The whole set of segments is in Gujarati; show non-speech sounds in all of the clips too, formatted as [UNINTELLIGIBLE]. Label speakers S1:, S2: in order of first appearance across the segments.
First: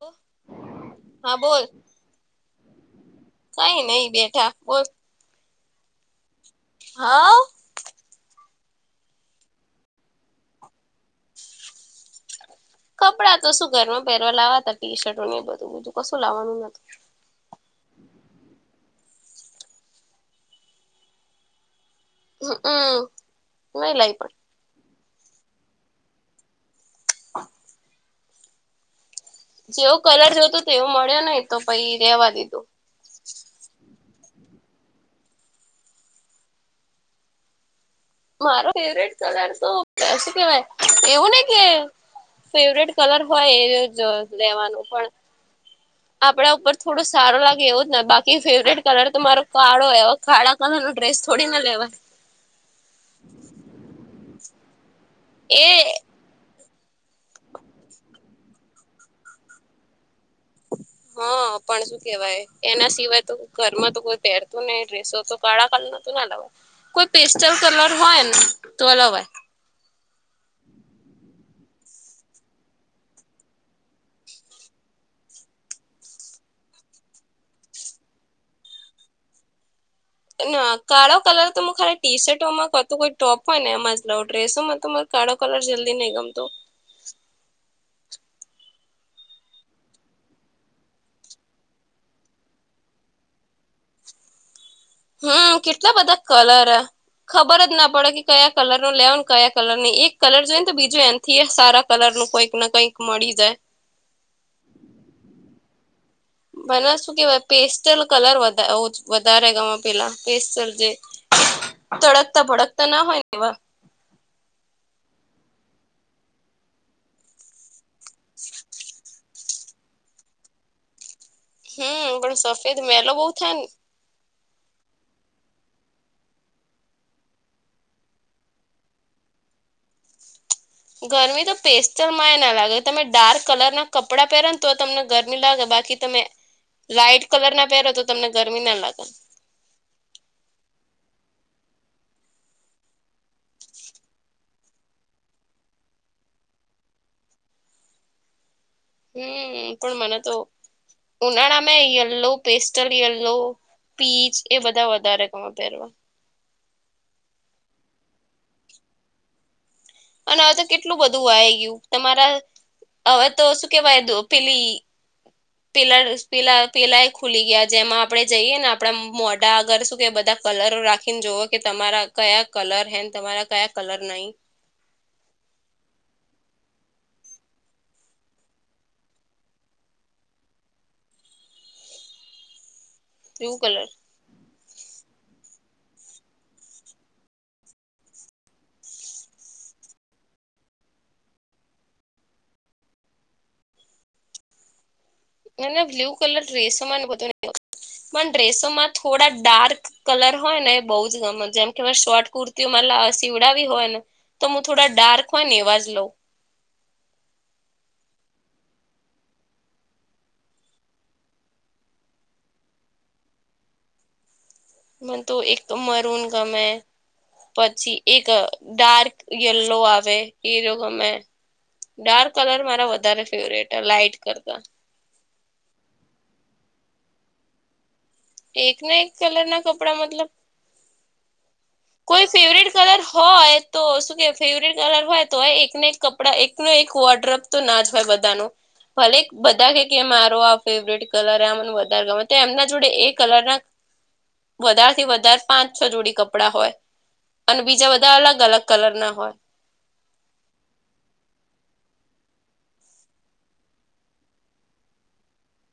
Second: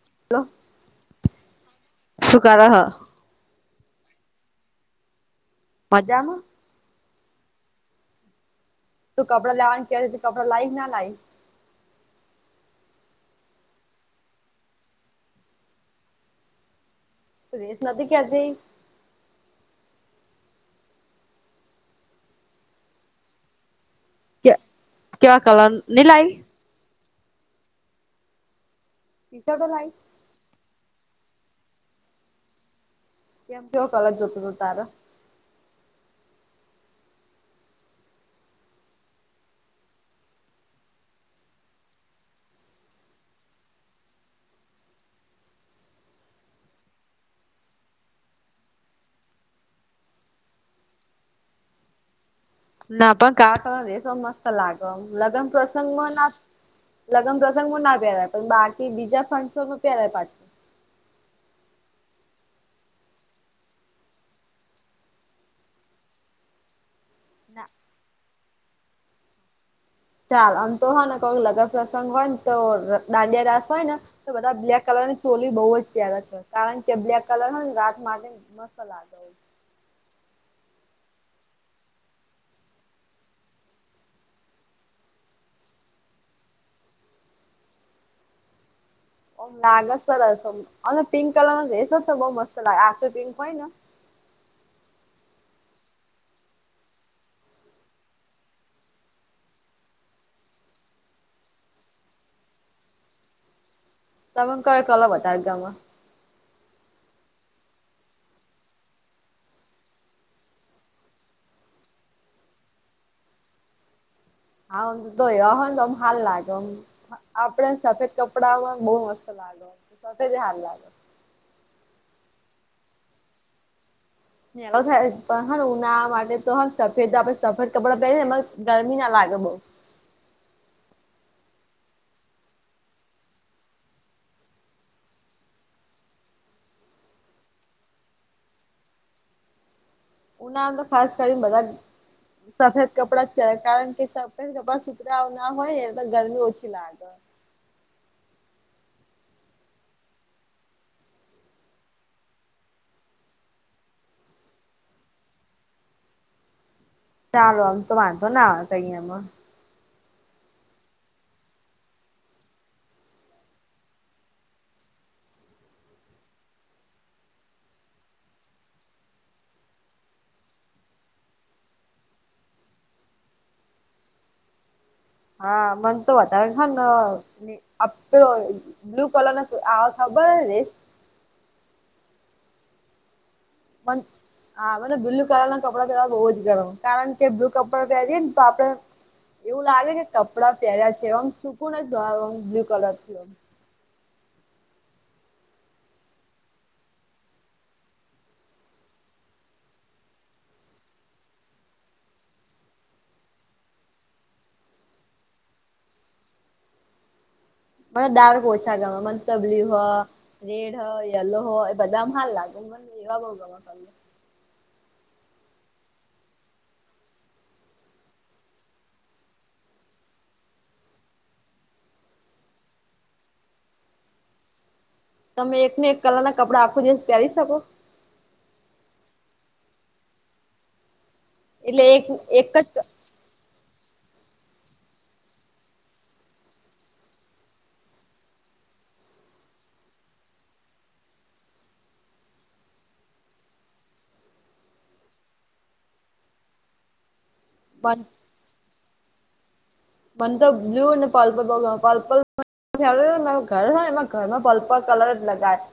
S1: હ
S2: હલો
S1: હા બોલ
S2: શું કરે હ?
S1: કઈ નહી બેઠા બોલ.
S2: મજામાં
S1: હા
S2: તું કપડા લેવાનું કે કપડા લાઈ કે ના લાઈ
S1: કપડાં તો શું ઘરમાં પહેરવા લાવવા તટી શર્ટને એ બધું બધું કશું લાવવાનું નતું.
S2: સુધનાથી કે આજ.
S1: હક હોય નહીં, લાવ પણ
S2: ક્યાં ક્યા કલાર ની લાઈ. ટી શર્ટો લાઈ
S1: જેવો કલર જોતો તેવો મળ્યો નહી તો પછી રેવા દીધું.
S2: કેમ કેવો કલર જોતો હતો તારો.
S1: મારો ફેવરીટ કલર તો શું કેવાય, એવું ને કે ફેવરિટ કલર હોય, એજ લેવાનું પણ
S2: હું.
S1: આપડા ઉપર થોડું સારું લાગે એવું જ ને બાકી ફેવરિટ કલર તો મારો કાળો એવો. કાળા કલર નો ડ્રેસ થોડી ના લેવાય.
S2: ના પણ કાળો દસ મસ્ત લાગ લગ્ન પ્રસંગ
S1: એ
S2: માં ના લગ્ન પ્રસંગમાં ના પહેરાય પણ બાકી બીજા ફંસો પહેરાય પાછો.
S1: હા
S2: [INAUDIBLE]
S1: પણ શું કેવાય એના સિવાય તો ઘરમાં તો કોઈ પહેરતું નહીં ડ્રેસો તો કાળા કલર નાતું ના લવ. કોઈ પેસ્ટલ કલર હોય ને તો લેવાય.
S2: ચાલ આમ તો હો ને કોઈક લગન પ્રસંગ હોય ને તો દાંડિયા રાસ હોય ને તો બધા બ્લેક કલર ની ચોલી બહુ જ પેરે છે, કારણ કે બ્લેક કલરને રાત માટે મસ્ત લાગે.
S1: ના કાળો કલર તો ખાલી ટી શર્ટમાં કરતું હોય, કોઈ ટોપ હોય ને એમાં જ લઉ ડ્રેસોમાં તો કાળો કલર જલ્દી નહીં ગમતો.
S2: લાગસ સરસ અને પિંક કલર નો રસ જ તો બઉ મસ્ત લાગે આ પિંક હોય ને
S1: હું કેટલા બધા કલર. ખબર જ ના પડે કે કયા કલર નો લેવને કયા કલર નની એક કલર જોઈએને તો બીજું એમ. થી એ સારા કલર નું કંઈક ના કંઈક મળી જાય.
S2: તમે કંઈક કલમ હતા, આમાં
S1: બને શું કેવાય પેસ્ટલ કલર વધારે ગમે પેલા પેસ્ટલ જે
S2: હ [UNINTELLIGIBLE]
S1: તડકતા ભડકતા ના હોય કેવા.
S2: હા તોય તો આમ હાલ લાગે, આપડે સફેદ કપડાં બહુ મસ્ત લાગી. લાગે સફેદ જ સાર લાગે.
S1: હે પણ સફેદ મેલો બહુ થાય ને.
S2: થાય પણ હેને ઉનાળા માટે તો હેને સફેદ આપડે સફેદ કપડા પેરી ને ગરમી ના લાગે બઉ.
S1: ગરમી તો પેસ્ટલમાં એ ના લાગે તમે ડાર્ક કલર ના કપડાં પહેરે ને તો તમને ગરમી લાગે બાકી તમે લાઈટ કલર ના પહેરો તો તમને ગરમી ના લાગે.
S2: ઉનાળા તો ખાસ કરીને બધા સફેદ કપડાં જ કરે કારણ કે સફેદ કપડાં સુતરા ના હોય ને એટલે ગરમી ઓછી લાગે.
S1: હું પણ મને તો ઉનાળામાં યલ્લો પેસ્ટલ યલ્લો પીચ એ બધા વધારે ગમે પહેરવા.
S2: ચાલો આમ તો વાંધો આવે કહીમાં
S1: અને આ તો કેટલું બધું આ ગયું તમારા. હવે તો શું કેવાય દો પેલી. પેલા, પેલા, પેલા એ ખુલી ગયા જેમાં આપડે જઈએ ને આપણા મોઢા આગર શું કે બધા. કલરો રાખીને જુવ કે તમારા કયા કલર હે તમારા કયા કલર નહીં.
S2: હા મન તો વધારે હને. આપે બ્લુ કલર ના આ ખબર જ હશે.
S1: બ્લુ કલર
S2: બંધ. હા મને બ્લુ કલર ના કપડાં પહેરવા બહુ જ ગરમ કારણ કે, બ્લુ કપડાં પહેરીએ ને તો આપડે એવું લાગે કે કપડાં પહેર્યા છે, એમ સૂકુંન નો બ્લુ કલર થી ઓમ.
S1: એને બ્લુ કલર ડ્રેસો માં બધું ન પણ ડ્રેસો માં થોડા ડાર્ક. કલર હોય ને એ બહુ જ જેમ કે શોર્ટ કુર્તીઓ મા સીવડાવી હોય ને તો હું થોડા ડાર્ક હોય ને એવા જ લઉં.
S2: મને ડાર્ક ઓછા ગમે મ તો બ્લુ હો રેડ હ યલો હોય એ બધામ હાલ લાગુ. એવા બોાવા ખ
S1: મ તો એક મરન ગમૈ પછી એક ડાર્ક યલો આવે એ જો ગમે. ડાર્ક કલર મારા વધારે ફેવરેટ લાઈટ કરતા.
S2: તમે એકને એક કલર ના કપડા આખો જે પહેરી શકો.
S1: એક ના એક કલર ના કપડા મતલબ
S2: એટલે એક
S1: કોઈ
S2: એક
S1: ફેવરેટ
S2: જ
S1: કલર હોય. તો શું કે ફેવરેટ કલર હોય તો એકના એક કપડા એકનો એક વોટરપ તો ના જ હોય બધાનું. ભલે બધા કે કે મારો આ ફેવરેટ કલર આ મને વધારે ગમે તો એમના જોડે એ કલર ના
S2: [INAUDIBLE]
S1: વધારે થી વધારે પાંચ છ જોડી કપડાં હોય અને બીજા બધા અલગ અલગ કલર ના હોય.
S2: મન તોર બ્લુ અને પર્પલ બવ ગમે છે. વ મા ઘર છે ને એમાં ઘરમાં પલ્પલ કલર જ લગાય.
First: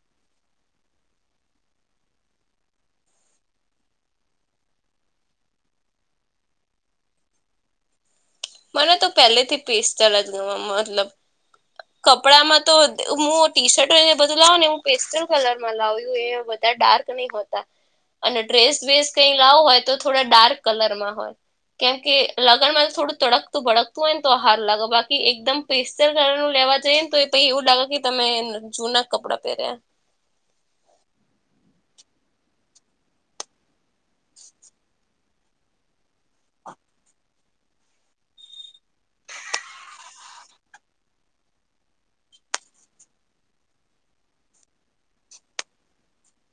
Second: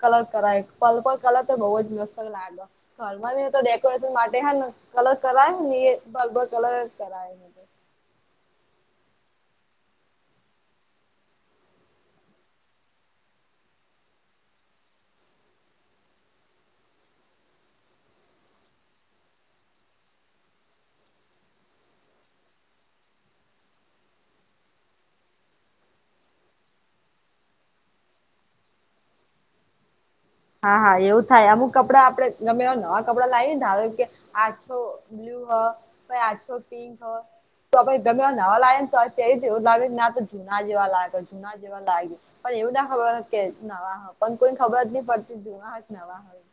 S2: કલર કરાય પલ કલર તો બહુ જ મસ્ત લાગલો. ઘરમાં ન તો ડેકોરેશન માટે હે ને કલર કરાય ને બબર કલર કરાય.
S1: મને તો પહેલેથી પેસ્ટ ચલા જ મતલબ.
S2: હ
S1: કપડામાં તો હું ટી શર્ટ હોય ને બધું લાવું ને હું પેસ્ટલ કલરમાં લાવ્યું એ બધા ડાર્ક નહી હોતા અને ડ્રેસ વસ કઈ લાવો હોય તો થોડા ડાર્ક કલરમાં હોય. કેમ કે લગ્નમાં થોડું. તડકતું ભડકતું હોય ને તો આ હાર લાગો બાકી એકદમ પેસ્ર કલરનું લેવા જઈએને તો પ એવું લાગે કે તમે જૂના કપડા પહેર્યા.
S2: હા હા એવું થાય અમુક કપડાં આપડે ગમે એ નવા કપડા લાવએને હ કે આજસો. બ્લુ હો પ આછો પિંક હો. તો ગમે નવા લાગે ને તો અ્યારે જ એવું લાગેને ના તો જુના જેવા લાગે જના. વા લાગ્યું પણ એવું ના ખબર કે પણ કોઈને ખબર જ નહી પડતી. જોવા હ નવા હોય.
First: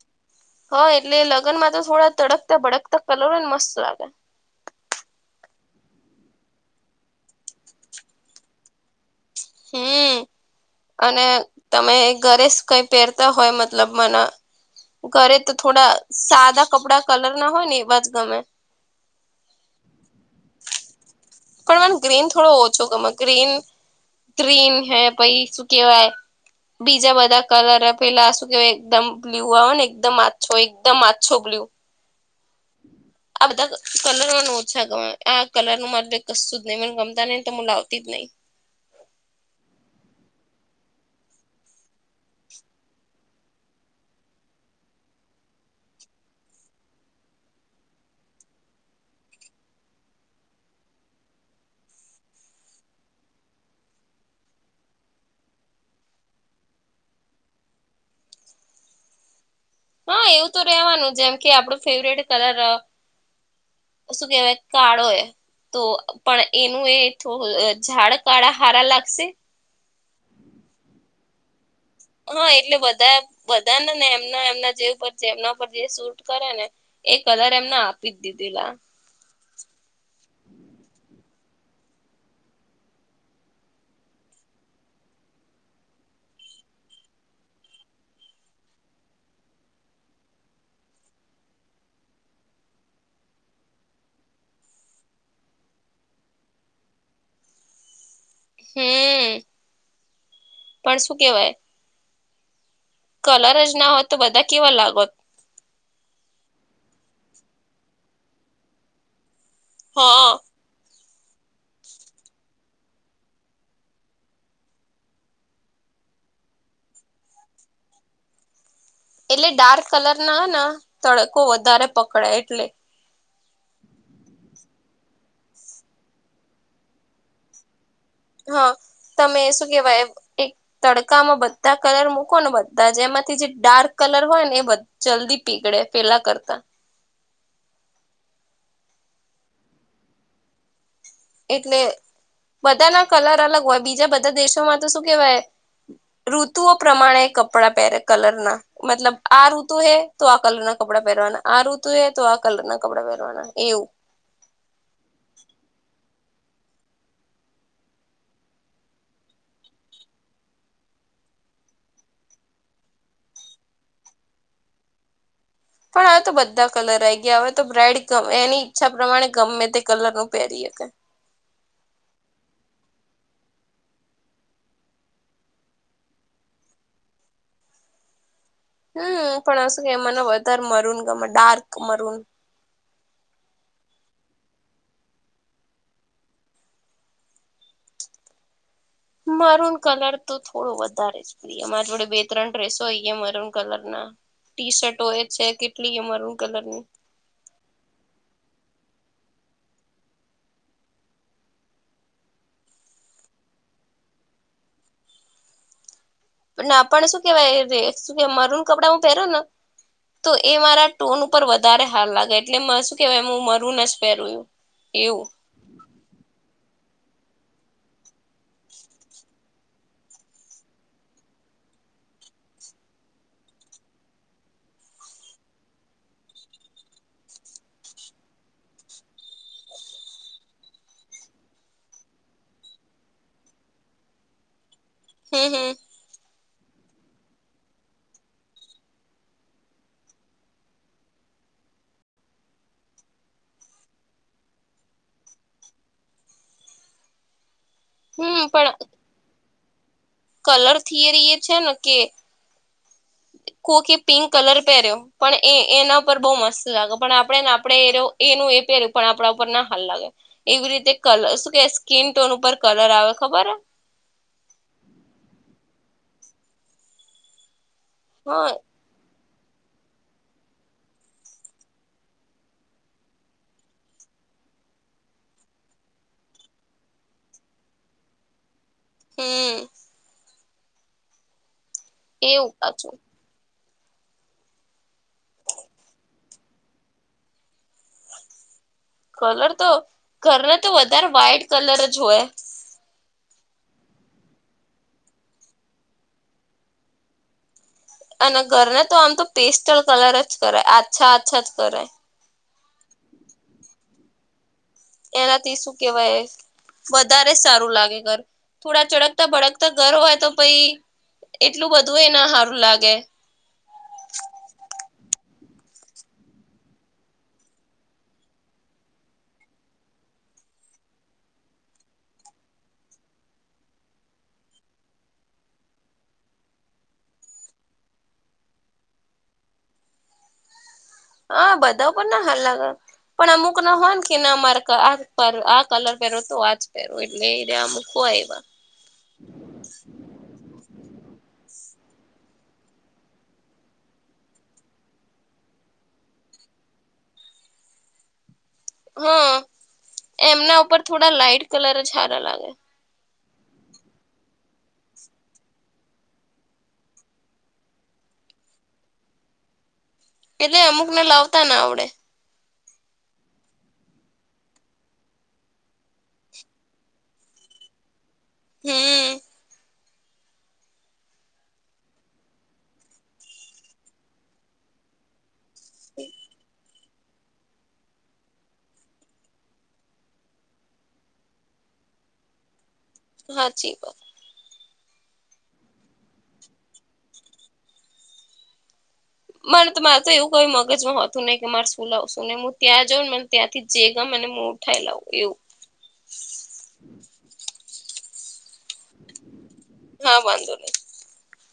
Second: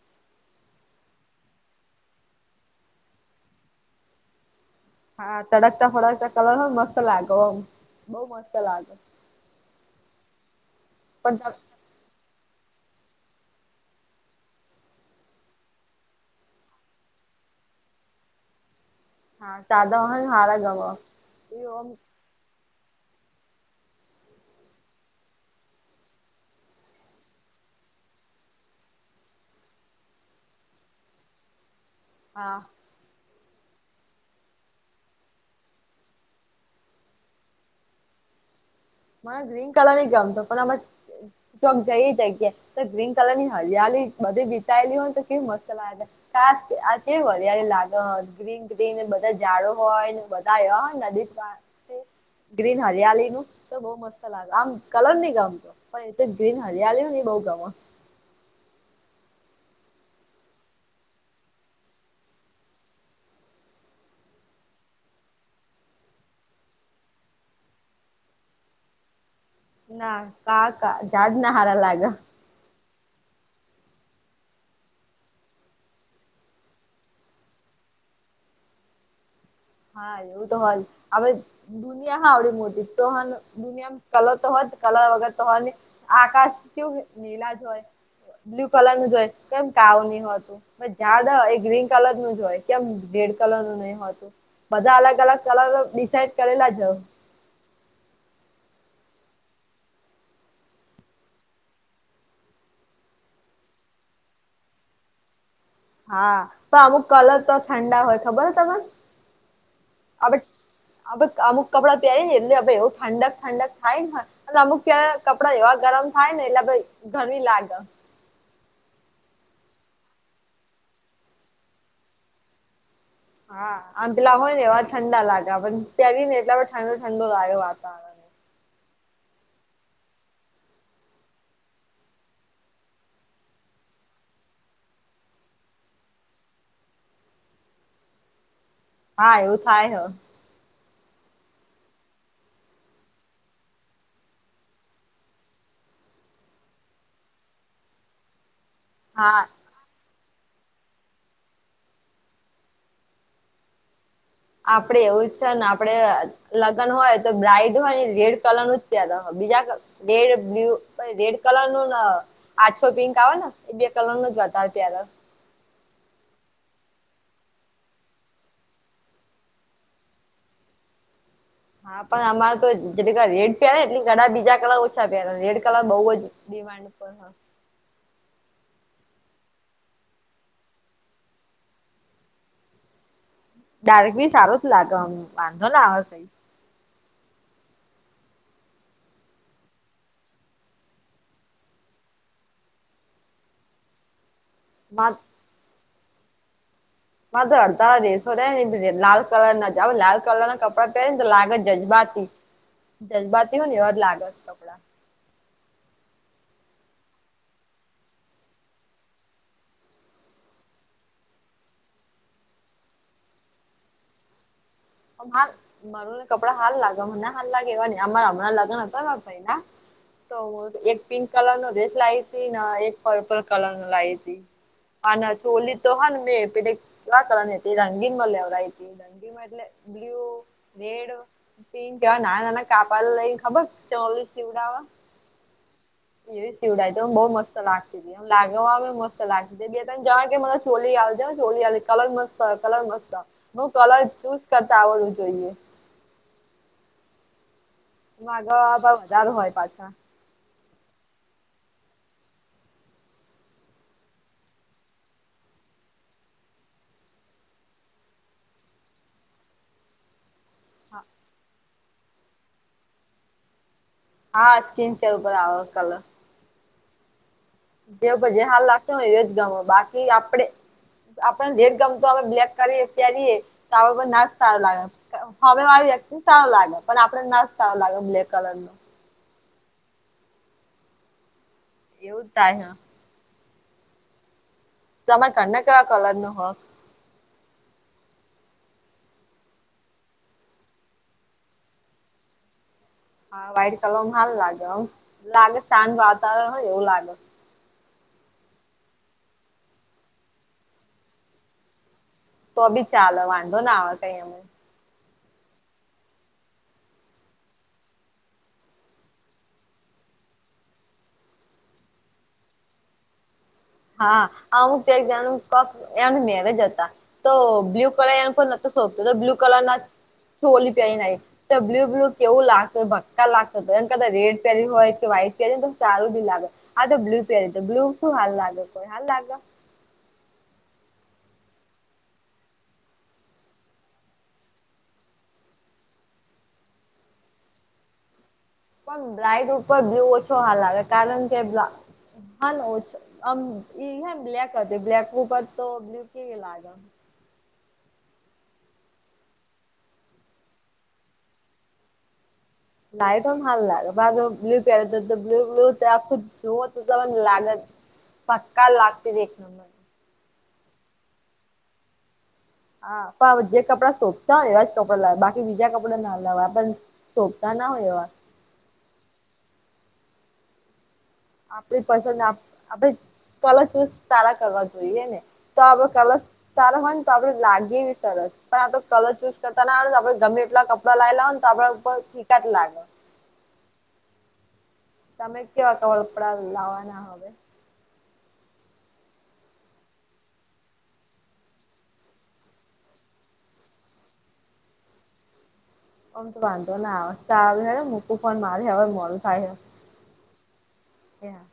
S1: હા એટલે લગ્ન માં તો થોડા તડકતા ભડકતા કલર ને મસ્ત લાગે.
S2: હા તડકતા ફડકતા કલર મસ્ત લાગોમ બહ મસ્ત લાગે.
S1: હમ અને
S2: પણ
S1: તમે ઘરે જ કઈ પહેરતા હોય મતલબ મને ઘરે તો થોડા સાદા કપડા કલર ના હોય ને એવા જ ગમે.
S2: હા તાદા વ હાર ગવા એ
S1: સ્ક્રીન થો ઓછો કમાં ગ્રીન ઉત્રીન હે પછ શું કેવાય બીજા બધા કલર પેલા શું કેહેવાય એકદમ બ્લુ આવે ને એકદમ માછો એકદમ માછો બ્લુ.
S2: હા
S1: આ બધા કલરોને ઓછા ગમે આ કલર નું મારે કશું જ નહી મને ગમતા નહ તો હું લાવતી જ નહી.
S2: મને ગ્રીન કલર ની ગમતો પણ આમ. ચક જઈ જગ્યા તો ગ્રીન કલર ની હરિયાલી બધી વિતાયેલી હોય તો કેવું મસ્ત લાગે. ક આ કેવ લાગ ગ્રીન ગ્રીન બધા જાડો હોય ને બધા નદી ગ્રીન હરિયાલીનું. તો બહ મસ્ત લાગે આમ કલર ની ગામ તો પણ ગ્રીન હરલ ને બઉ ગામ.
S1: હા એવું તો રેવાનું જેમ કે આપણું ફેવરેટ કલર શું કેહેવાય કાળો એ તો પણ એનું એ થોડું ઝાડ કાળા હારા લાગશે.
S2: ના કાકા જઝાડ ના હારલા.
S1: હા એટલે બધા બધા ને ને એમના એમના જે ઉપર એમના ઉપર જે શૂટ કરે ને એ કલર એમને આપી જ દીધેલા.
S2: હા એવું તો હોય હવે દુનિયા હ આવડી મોટી તો હ મ કલર તો હોય કલર વગર તો હોય ને આકાશ કયુ નીલા જ હોય. બ્લુ કલર નું જો હોય કેમ કાવ નહ હોતું. બ ઝાડ એ ગ્રીન કલર નું જ હોય કેમ રેડ કલર નું નહી હોતું. બધા અલગ અલગ કલર ડિસઇડ કરેલા જવ.
S1: હમ પણ શું કેવાય? કલર જ ના હોત તો બધા કેવા લાગો.
S2: હા તો અમુક કલર તો ઠંડા હોય ખબર હો તને
S1: હા
S2: હવે. હ અમુક કપડાં પહેરીય ને એટલે હ એવું ઠંડક ઠંડક થાય નેને અને અમુક ક કપડા એવા ગરમ થાય ને એટલે ઘણી લાગે.
S1: એટલે ડાર્ક કલર ના તડકો વધારે પકડે એટલે
S2: હા આ પેલા હોય ને એવા ઠંડા લાગ્યા પણ ત્યાંય ને એટલા ઠંડો ઠંડો આવ્યો વાતાવરણ
S1: હા તમે શું કેવાય એક. તડકામાં બધા કલર મૂકો ને બધા જ એમાંથી જે ડાર્ક કલર હોય ને એ બા જલ્દી પીગડે ફેલા કરતા.
S2: હા એવું થાય હ
S1: એટલે બધા ના કલર અલગ હોય બીજા બધા દેશોમાં તો શું કેહેવાય. ઋતુઓ પ્રમાણે કપડા પહેરે કલર ના મતલબ
S2: હા
S1: આઋતુ ઋતુ હૈ તો આ કલર ના કપડા પહેરવાના આ ઋતુ હે તો આ કલર ના કપડા પહેરવાના એવું.
S2: આપડે એવું છે ને આપડણેે લગ્ન હોય તો બ્રાાઈટ હોય ને રેડ કલર નું જ પ્યાદ હોય બીજા કલર દેડ બ્લુ દેડ કલર નું ના આછો પિંક આવે ને એ બે કલર નો જ વધારે પ્ય્યારે
S1: પણ હવે તો બધા કલર આ ગયા હવે તો બ્રાડ ગમે એની ઈચ્છા પ્રમાણે ગમે તે કલર નું પહેરી શકે.
S2: હા પણ અમારે તો જેટ રેડ પ્યા એટલે ઘણા બીજા કલર ઓછા પ્યા રેડ કલર બઉુ જ વાડ પર હ
S1: હમ પણું કે એ મને વધારે મરન ગમે ડાર્ક મરન.
S2: ડારેક બી સારો લાગ્યો વાંધો ને આવેઈ.
S1: મારન કલર તો થોડો વધારે છે. અમારી જોડે બે ત્રણ ડ્રેસો હોઈ મરૂન કલર ના ટી શર્ટ હો એ છે કેટલી એ મરણ કલરની
S2: મા તો અડધારા રસો ર ને લાલ કલર ના જ લાલ કલર ના કપડા પહેરે ને તો લાગત જજબાતી. જજ્બાતી હોય નેર લાગત.
S1: પણ આપણ શું કેહેવાય શું કે મર ન કપડા હું પહેર ને તો એ મારા ટોન ઉપર વધારે હાર લાગે એટલે શું કેહેવાય હું મરું ન જ પહેરું. એવ.
S2: હ માર ને કપડા હાલ લાગે મને હાલ લાગે એવા ન આરા હમણાં લગ્ન હતા ભાઈ. તો હું એક પિંક કલર નો ડ્રેસ લાવી હતી ને એક પર્પલ કલર નો લાવ હતી. હ છોલી તો હા મેં પી ક વા કરને હતી રંગીંગ મ લવય હતી. દંડીમાં એટલે બ્લુ રેડ પિ કેવા નાના નાના કાપલ લઈને ખબર ચોલીસ પીવડાવા.
S1: હમ હમ.
S2: એવી સીવડતો તો બઉ મસ્ત એ લાગતી છે. મ લાગવા મસ્ત લાગ બે તને જ કે મ ચોલી આવે ને ચોલી આવે કલર મસ્ત કલર મસ્ત હું કલર ચૂઝ કરતા આવડવું જોઈએ.
S1: હમ
S2: માગ
S1: પણ
S2: વધારેો હોય પાછા.
S1: કલર થિયરી એ છે ને કે કોખી પિંક કલર પહેર્યો પણ એ એના પર બહ મસ્ત લાગ્યો પણ આપણે ને આપડે એ્યો એનું એ પેર પણ આપણા ઉપર ના હાલ લાગે. એવી રીતે કલર શું કે સ્કીિન ટોન ઉપર કલર આવે ખબર હ
S2: હા સ્કીન કેર ઉપર આવે કલર. જે પ
S1: હા
S2: હાલ લાગતો હોય એ જ ગમે બાકી આપડે આપડ રેડ ગમતોું બ્લેક કરીએ્યારેએ તો ના જ સારો લાગે. હવે વાળ વ્યક્તિ સારો લાગે પણ આપડે ના જ સારો લાગે બ્લેક કલર નો
S1: હમ એવું ક
S2: થાય હ
S1: છું.
S2: તમામે કને કવા કલર નું હો.
S1: કલર તો ઘરના તો વધારે વ્હાઈટ કલર જ હોય.
S2: હા વ્હાઈટ કલરમાં હાલ લાગેમ લાગે શાંત વાતાવરણ હોય એવું લાગે.
S1: અને ઘરને તો આમ તો પેસ્ટલ કલર જ કરાય આચ્છા અ્છા જ કરાય.
S2: તો બી ચાલે વાંધો ના આવે કઈ અમે.
S1: એનાથી શું કેવાય? વધારે સારું લાગે ઘર થોડા ચડકતા ભડકતા ઘર હોય તો પછ. એટલું બધું એ ના સારું લાગે.
S2: હા અમુક ત એક જણ ક એ મેઘ જ હતા. તો બ્લ્યુ કલર પણ સોતો તો બ્લુ કલર ના ચ ઓલી પ્યાય ન તો બ્લુ બ્લુ કેવું લાગશે ભક્કા લાગશે એમ ક રેડ પેલી હોય કે વ્હાઈટ પેલી હો તો સારું જ લાગે. અ બ્લુ પેર બ્લુ શું હાલ લાગે કોઈ હલ્ લાગ.
S1: હ બધા પણ ના હાલ લાગે પણ અમુક ના હોયને કે અમારે આ પ આ કલર પહેરો તો આજ પહેરો એટ લઈ અમુક ખ એવા
S2: પણ બ્લાઇટ ઉપર બ ઓછો હાલ લાગે કારણ કે હા ઓછો આમ ઈ હે બ્લેક હતી બ્લેક ઉપર તો બ્લુ કેવી લાગે.
S1: હા એમના ઉપર થોડા લાાઈટ કલર જ હારા લાગે.
S2: લાઈટ પણ હાલ લાગે પા બ્લુ પહે તો બ્લુલ તો આખું જો તો લાગત. પક્કા લાગતી દ એક ન
S1: એટલે અમુક ને લાવતા ને આવડે.
S2: હા પણવે જે કપડાં શોભતા હોય એવા જ કપડા લાવ બાકી બીજા કપડા ના લાવવા પણ સોપતા ના હોયવા.
S1: હમ.
S2: આપ પસંદ આપે કલ ચૂ તારા કરવા જોઈએ ને તો અવે કાલ તાર હોય. તો આપડે લાગીવી સરસ પણ આ તો કલર ચૂઝ કરતા ના આવેે આપણે ગમે એટલા કપડાં લાવ લાવ ને તો આપડર શિકત લાગે.
S1: હાજી વાત.
S2: તમે કેવા વળપડા લાવવાના હવે
S1: મને મારે તો એવું કઈ મગજમાં હતું નહી કે મારે શું લાવું શું નને હું ત્યાં જાઉં નેને ત્યાંથી જે ગમ અને થયેલાવું એવું.
S2: આમ તો વાંધો ના આવે આવે હ મૂકું ફ મારે હવે મોલું થાય હ
S1: હા બાંધો નહી.
S2: હ [UNINTELLIGIBLE]